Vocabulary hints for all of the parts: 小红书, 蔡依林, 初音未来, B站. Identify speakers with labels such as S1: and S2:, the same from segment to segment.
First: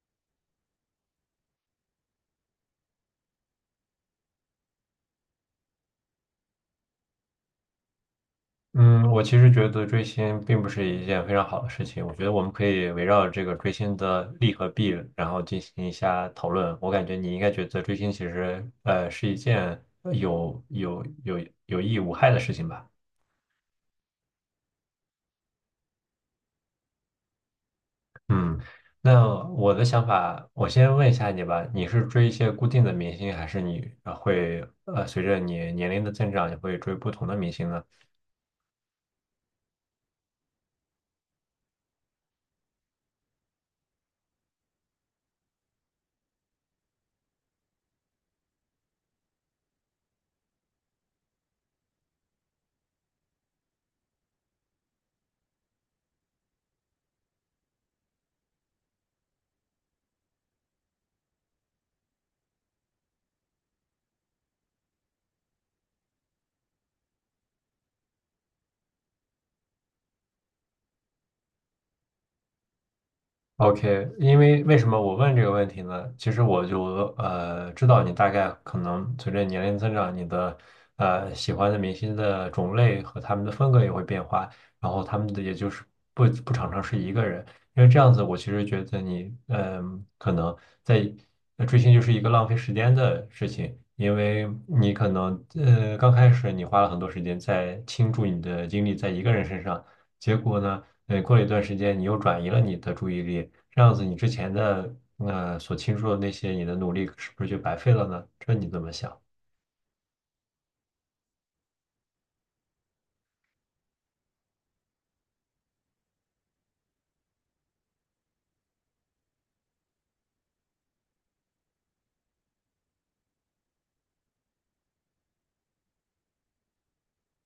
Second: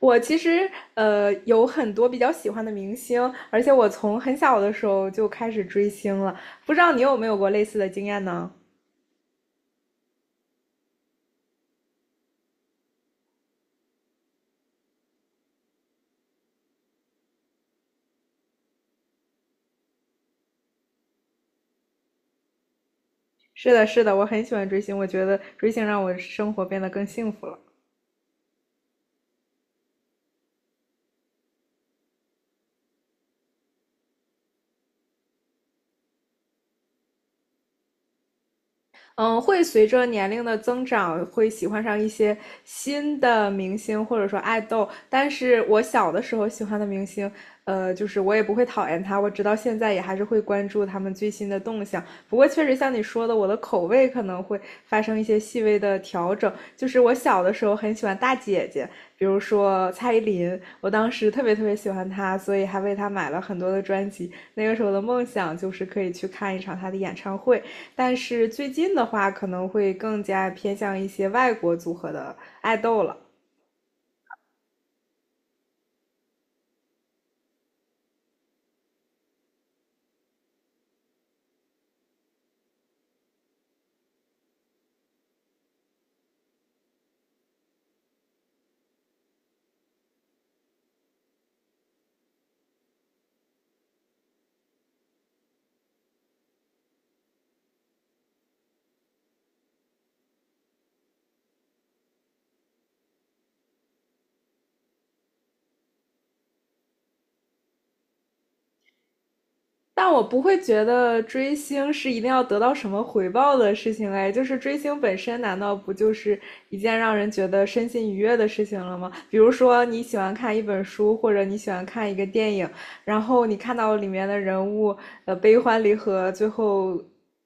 S1: 我其实有很多比较喜欢的明星，而且我从很小的时候就开始追星了。不知道你有没有过类似的经验呢？
S2: 嗯，我其实觉得追星并不是一件非常好的事情。我觉得我们可以围绕这个追星的利和弊，然后进行一下讨论。我感觉你应该觉得追星其实是一件有益无害的事情吧？
S1: 是的，是的，我很喜欢追星，我觉得追星让我生活变得更幸福了。
S2: 嗯，那我的想法，我先问一下你吧，你是追一些固定的明星，还是你会随着你年龄的增长，你会追不同的明星呢？
S1: 嗯，会随着年龄的增长，会喜欢上一些新的明星或者说爱豆。但是我小的时候喜欢的明星，就是我也不会讨厌他，我直到现在也还是会关注他们最新的动向。不过确实像你说的，我的口味可能会发生一些细微的调整。就是我小的时候很喜欢大姐姐，比如说蔡依林，我当时特别特别喜欢她，所以还为她买了很多的专辑。那个时候的梦想就是可以去看一场她的演唱会。但是最近的话，可能会更加偏向一些外国组合的爱豆了。
S2: OK，因为为什么我问这个问题呢？其实我就知道你大概可能随着年龄增长，你的喜欢的明星的种类和他们的风格也会变化，然后他们的也就是不常常是一个人，因为这样子我其实觉得你可能在追星就是一个浪费时间的事情，因为你可能刚开始你花了很多时间在倾注你的精力在一个人身上，结果呢？对，过了一段时间，你又转移了你的注意力，这样子你之前的所倾注的那些你的努力是不是就白费了呢？这你怎么想？
S1: 但我不会觉得追星是一定要得到什么回报的事情哎，就是追星本身难道不就是一件让人觉得身心愉悦的事情了吗？比如说你喜欢看一本书，或者你喜欢看一个电影，然后你看到里面的人物悲欢离合，最后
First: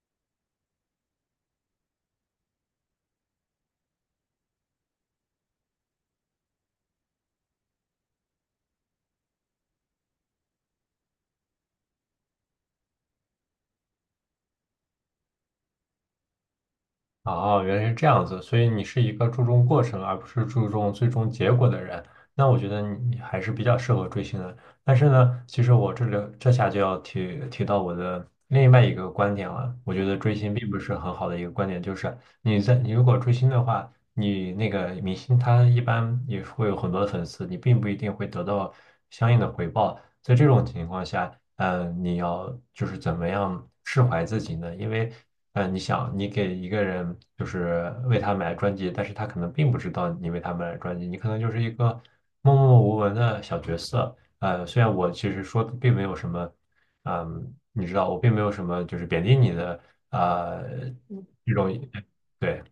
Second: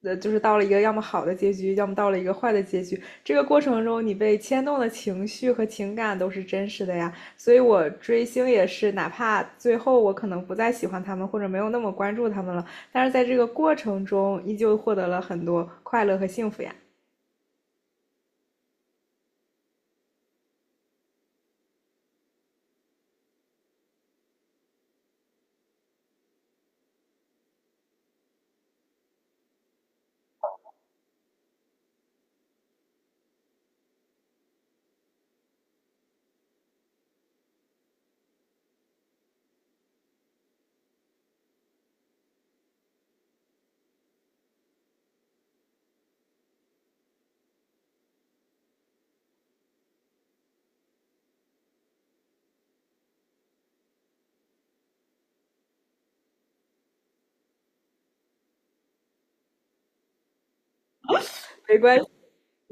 S1: 就是到了一个要么好的结局，要么到了一个坏的结局，这个过程中你被牵动的情绪和情感都是真实的呀。所以我追星也是，哪怕最后我可能不再喜欢他们，或者没有那么关注他们了，但是在这个过程中，依旧获得了很多快乐和幸福呀。
S2: 哦，原来是这样子，所以你是一个注重过程而不是注重最终结果的人。那我觉得你还是比较适合追星的。但是呢，其实我这里这下就要提到我的另外一个观点了。我觉得追星并不是很好的一个观点，就是你如果追星的话，你那个明星他一般也会有很多的粉丝，你并不一定会得到相应的回报。在这种情况下，你要就是怎么样释怀自己呢？因为，你想，你给一个人就是为他买专辑，但是他可能并不知道你为他买专辑，你可能就是一个默默无闻的小角色。呃，虽然我其实说的并没有什么，嗯，你知道，我并没有什么就是贬低你的，呃，这种，
S1: 没关系。
S2: 对。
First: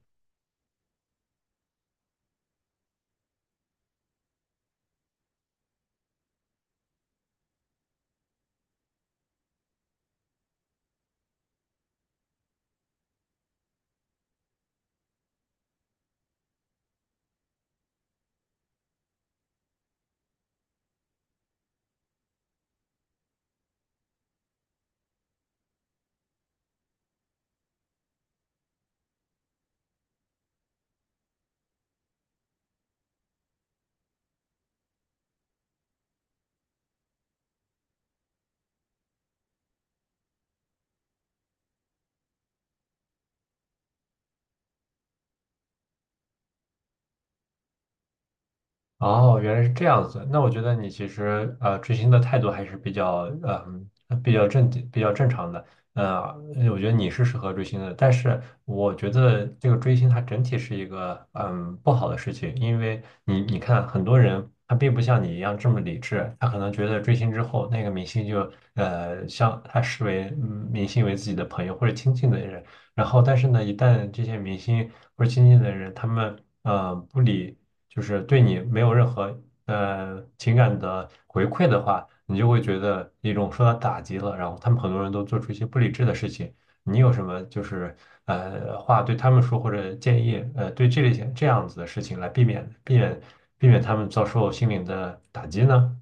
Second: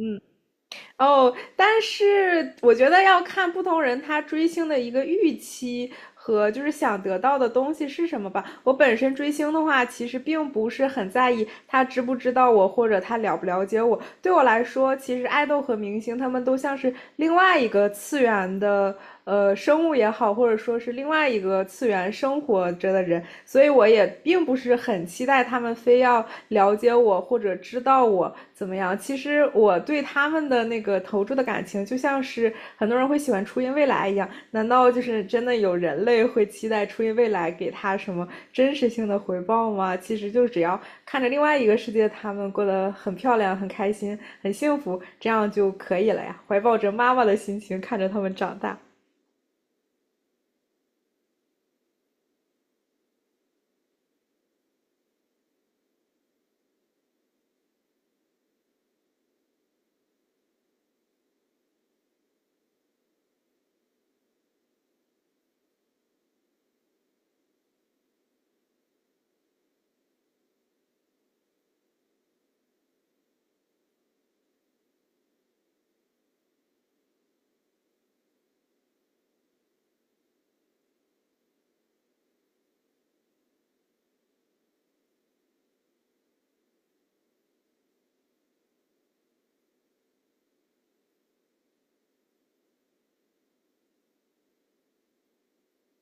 S1: 哦，但是我觉得要看不同人他追星的一个预期和就是想得到的东西是什么吧。我本身追星的话，其实并不是很在意他知不知道我或者他了不了解我。对我来说，其实爱豆和明星他们都像是另外一个次元的生物也好，或者说是另外一个次元生活着的人，所以我也并不是很期待他们非要了解我或者知道我怎么样。其实我对他们的那个投注的感情，就像是很多人会喜欢初音未来一样，难道就是真的有人类会期待初音未来给他什么真实性的回报吗？其实就只要看着另外一个世界，他们过得很漂亮、很开心、很幸福，这样就可以了呀。怀抱着妈妈的心情看着他们长大。
S2: 哦，原来是这样子。那我觉得你其实追星的态度还是比较比较正经比较正常的。呃，我觉得你是适合追星的，但是我觉得这个追星它整体是一个不好的事情，因为你看很多人他并不像你一样这么理智，他可能觉得追星之后那个明星就像他视为明星为自己的朋友或者亲近的人，然后但是呢，一旦这些明星或者亲近的人他们不理，就是对你没有任何情感的回馈的话，你就会觉得一种受到打击了。然后他们很多人都做出一些不理智的事情。你有什么就是话对他们说或者建议对这类型这样子的事情来避免他们遭受心灵的打击呢？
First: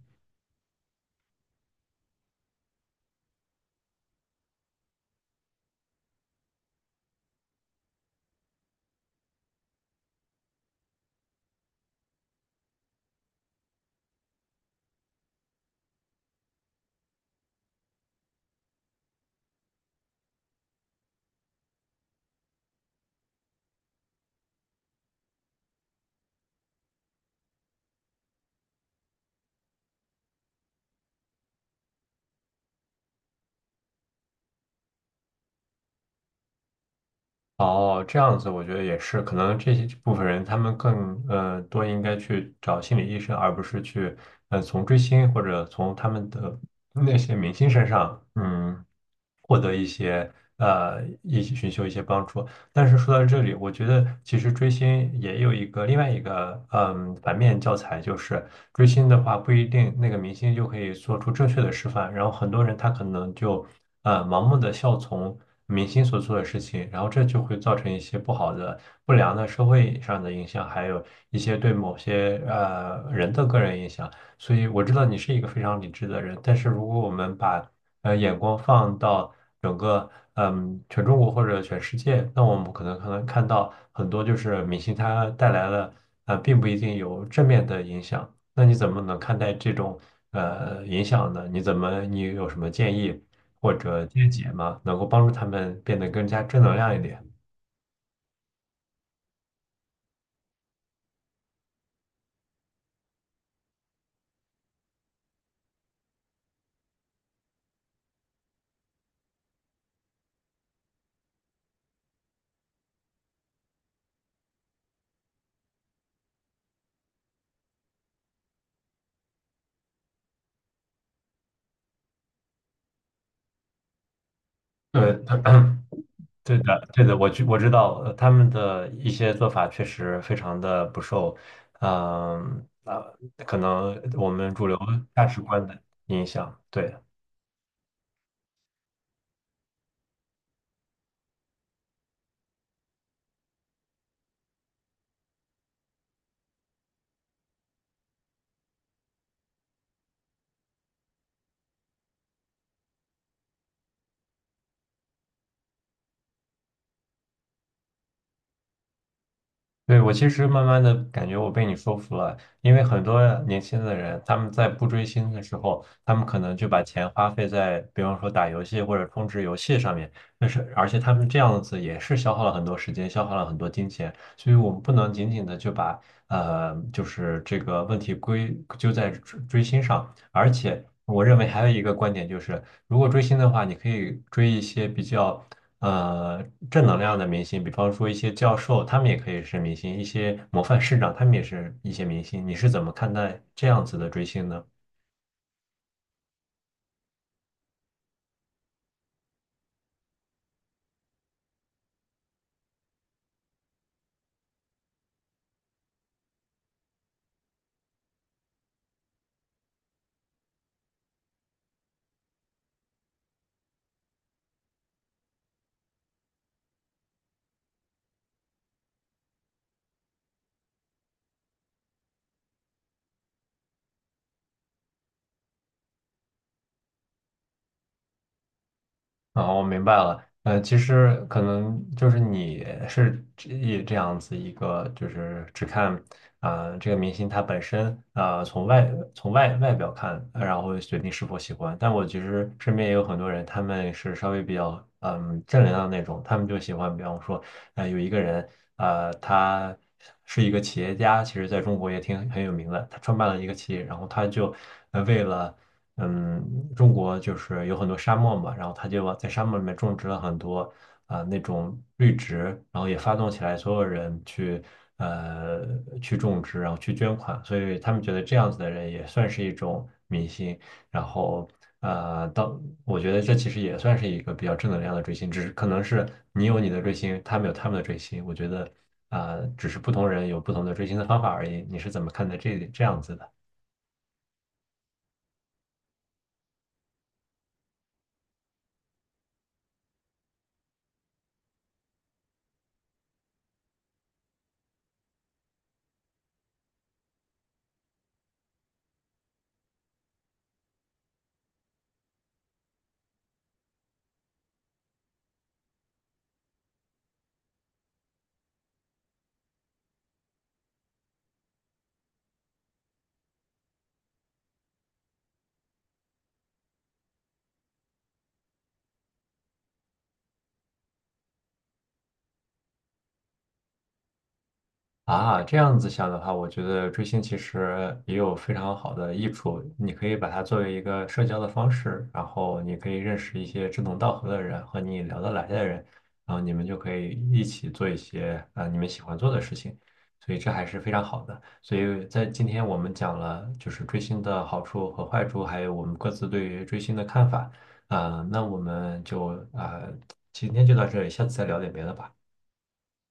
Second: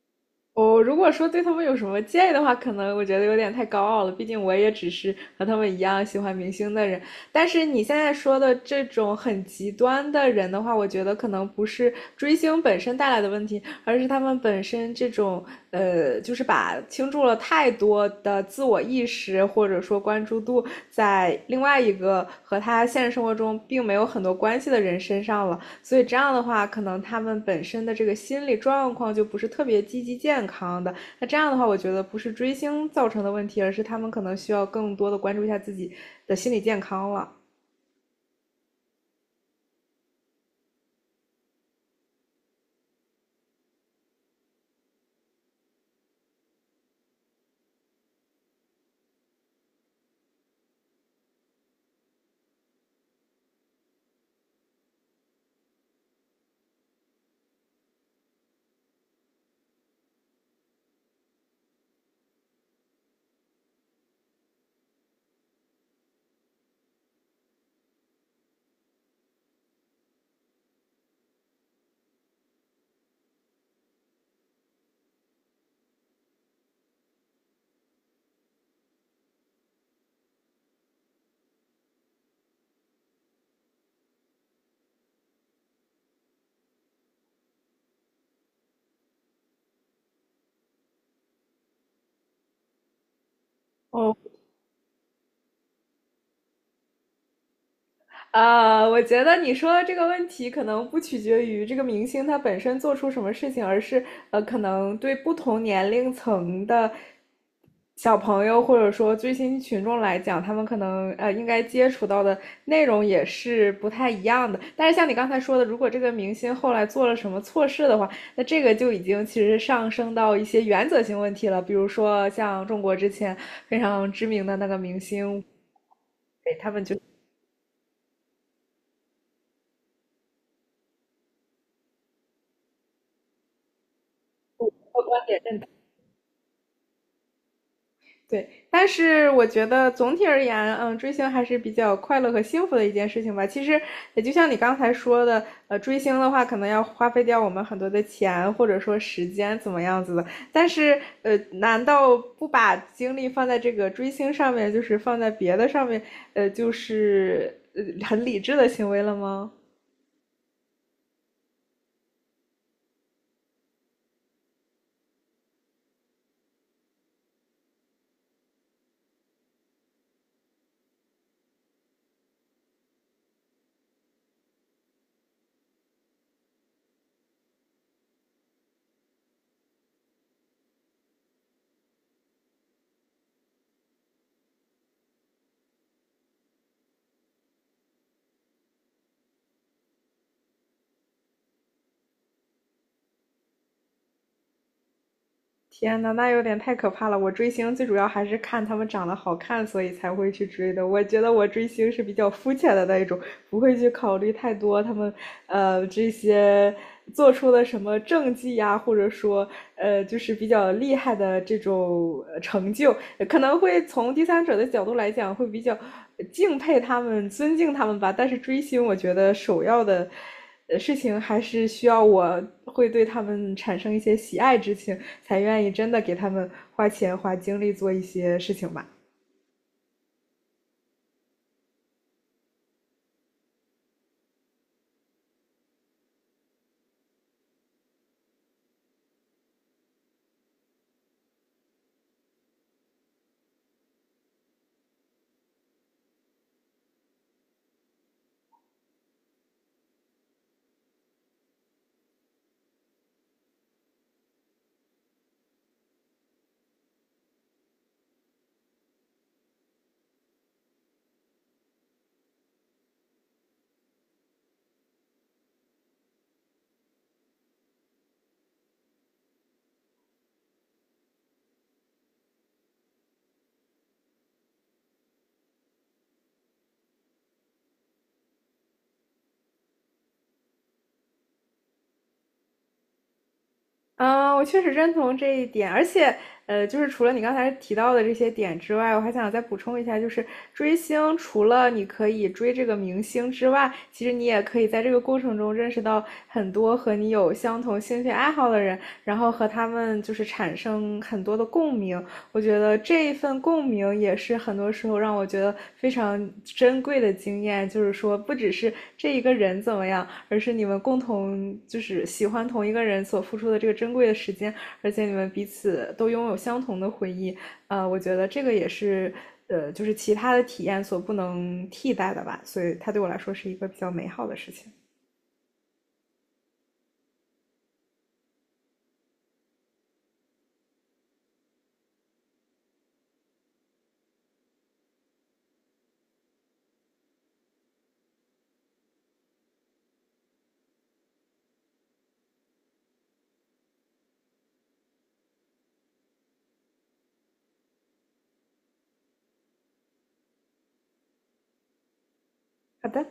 S1: 我如果说对他们有什么建议的话，可能我觉得有点太高傲了。毕竟我也只是和他们一样喜欢明星的人。但是你现在说的这种很极端的人的话，我觉得可能不是追星本身带来的问题，而是他们本身这种就是把倾注了太多的自我意识或者说关注度在另外一个和他现实生活中并没有很多关系的人身上了。所以这样的话，可能他们本身的这个心理状况就不是特别积极健康的。那这样的话，我觉得不是追星造成的问题，而是他们可能需要更多的关注一下自己的心理健康了。
S2: 哦，这样子我觉得也是，可能这些这部分人他们更多应该去找心理医生，而不是去从追星或者从他们的那些明星身上获得一些一起寻求一些帮助。但是说到这里，我觉得其实追星也有一个另外一个反面教材，就是追星的话不一定那个明星就可以做出正确的示范，然后很多人他可能就盲目的效从明星所做的事情，然后这就会造成一些不好的、不良的社会上的影响，还有一些对某些人的个人影响。所以我知道你是一个非常理智的人，但是如果我们把眼光放到整个全中国或者全世界，那我们可能看到很多就是明星他带来了并不一定有正面的影响。那你怎么能看待这种影响呢？你怎么你有什么建议？或者
S1: 哦，
S2: 阶级嘛，能够帮助他们变得更加正能量一点。
S1: 啊，我觉得你说的这个问题可能不取决于这个明星他本身做出什么事情，而是可能对不同年龄层的小朋友或者说追星群众来讲，他们可能应该接触到的内容也是不太一样的。但是像你刚才说的，如果这个明星后来做了什么错事的话，那这个就已经其实上升到一些原则性问题了，比如说像中国之前非常知名的那个明
S2: 对。
S1: 星。给
S2: 对
S1: 他们
S2: 的，
S1: 就。
S2: 对的，我知道，他们的一些做法确实非常的不受，嗯、呃，可能我们主流价值观的影响。对，
S1: 对，但是我觉得总体而言，嗯，追星还是比较快乐和幸福的一件事情吧。其实也就像你刚才说的，追星的话可能要花费掉我们很多的钱或者说时间怎么样子的，但是难道不把精力放在这个追星上面，就是放在别的上面，就是很理智的行为了吗？
S2: 对，我其实慢慢的感觉我被你说服了，因为很多年轻的人，他们在不追星的时候，他们可能就把钱花费在，比方说打游戏或者充值游戏上面，但是而且他们这样子也是消耗了很多时间，消耗了很多金钱，所以我们不能仅仅的就把就是这个问题归咎在追星上，而且我认为还有一个观点就是：如果追星的话，你可以追一些比较呃正能量的明星，比方说一些教授，他们也可以是明星；一些模范市长，他们也是一些明星。你是怎么看待这样子的追星呢？
S1: 天呐，那有点太可怕了！我追星最主要还是看他们长得好看，所以才会去追的。我觉得我追星是比较肤浅的那一种，不会去考虑太多他们这些做出了什么政绩呀，或者说就是比较厉害的这种成就，可能会从第三者的角度来讲会比较敬佩他们、尊敬他们吧。但是追星，我觉得首要的。事情还是需要我会对他们产生一些喜爱之情，才愿意真的给他们花钱花精力做一些事情吧。
S2: 啊，我明白了。呃，其实可能就是你是这样子一个，就是只看这个明星他本身啊、从外表看，然后决定是否喜欢。但我其实身边也有很多人，他们是稍微比较正能量那种，他们就喜欢，比方说，呃，有一个人，啊，他是一个企业家，其实在中国也挺很有名的，他创办了一个企业，然后他就为了，嗯，中国就是有很多沙漠嘛，然后他就往在沙漠里面种植了很多那种绿植，然后也发动起来所有人去呃去种植，然后去捐款，所以他们觉得这样子的人也算是一种明星，然后呃，到我觉得这其实也算是一个比较正能量的追星，只是可能是你有你的追星，他们有他们的追星，我觉得只是不同人有不同的追星的方法而已。你是怎么看待这这样子的？
S1: 嗯，我确实认同这一点，而且，就是除了你刚才提到的这些点之外，我还想再补充一下，就是追星，除了你可以追这个明星之外，其实你也可以在这个过程中认识到很多和你有相同兴趣爱好的人，然后和他们就是产生很多的共鸣，我觉得这一份共鸣也是很多时候让我觉得非常珍贵的经验，就是说不只是这一个人怎么样，而是你们共同就是喜欢同一个人所付出的这个珍贵的时间，而且你们彼此都拥有相同的回忆，我觉得这个也是就是其他的体验所不能替代的吧，所以它对我来说是一个比较美好的事情。
S2: 啊，这样子想的话，我觉得追星其实也有非常好的益处。你可以把它作为一个社交的方式，然后你可以认识一些志同道合的人和你聊得来的人，然后你们就可以一起做一些你们喜欢做的事情，所以这还是非常好的。所以在今天我们讲了就是追星的好处和坏处，还有我们各自对于追星的看法。那我们就啊、今天就到这里，下次再聊点别的吧。
S1: 好的。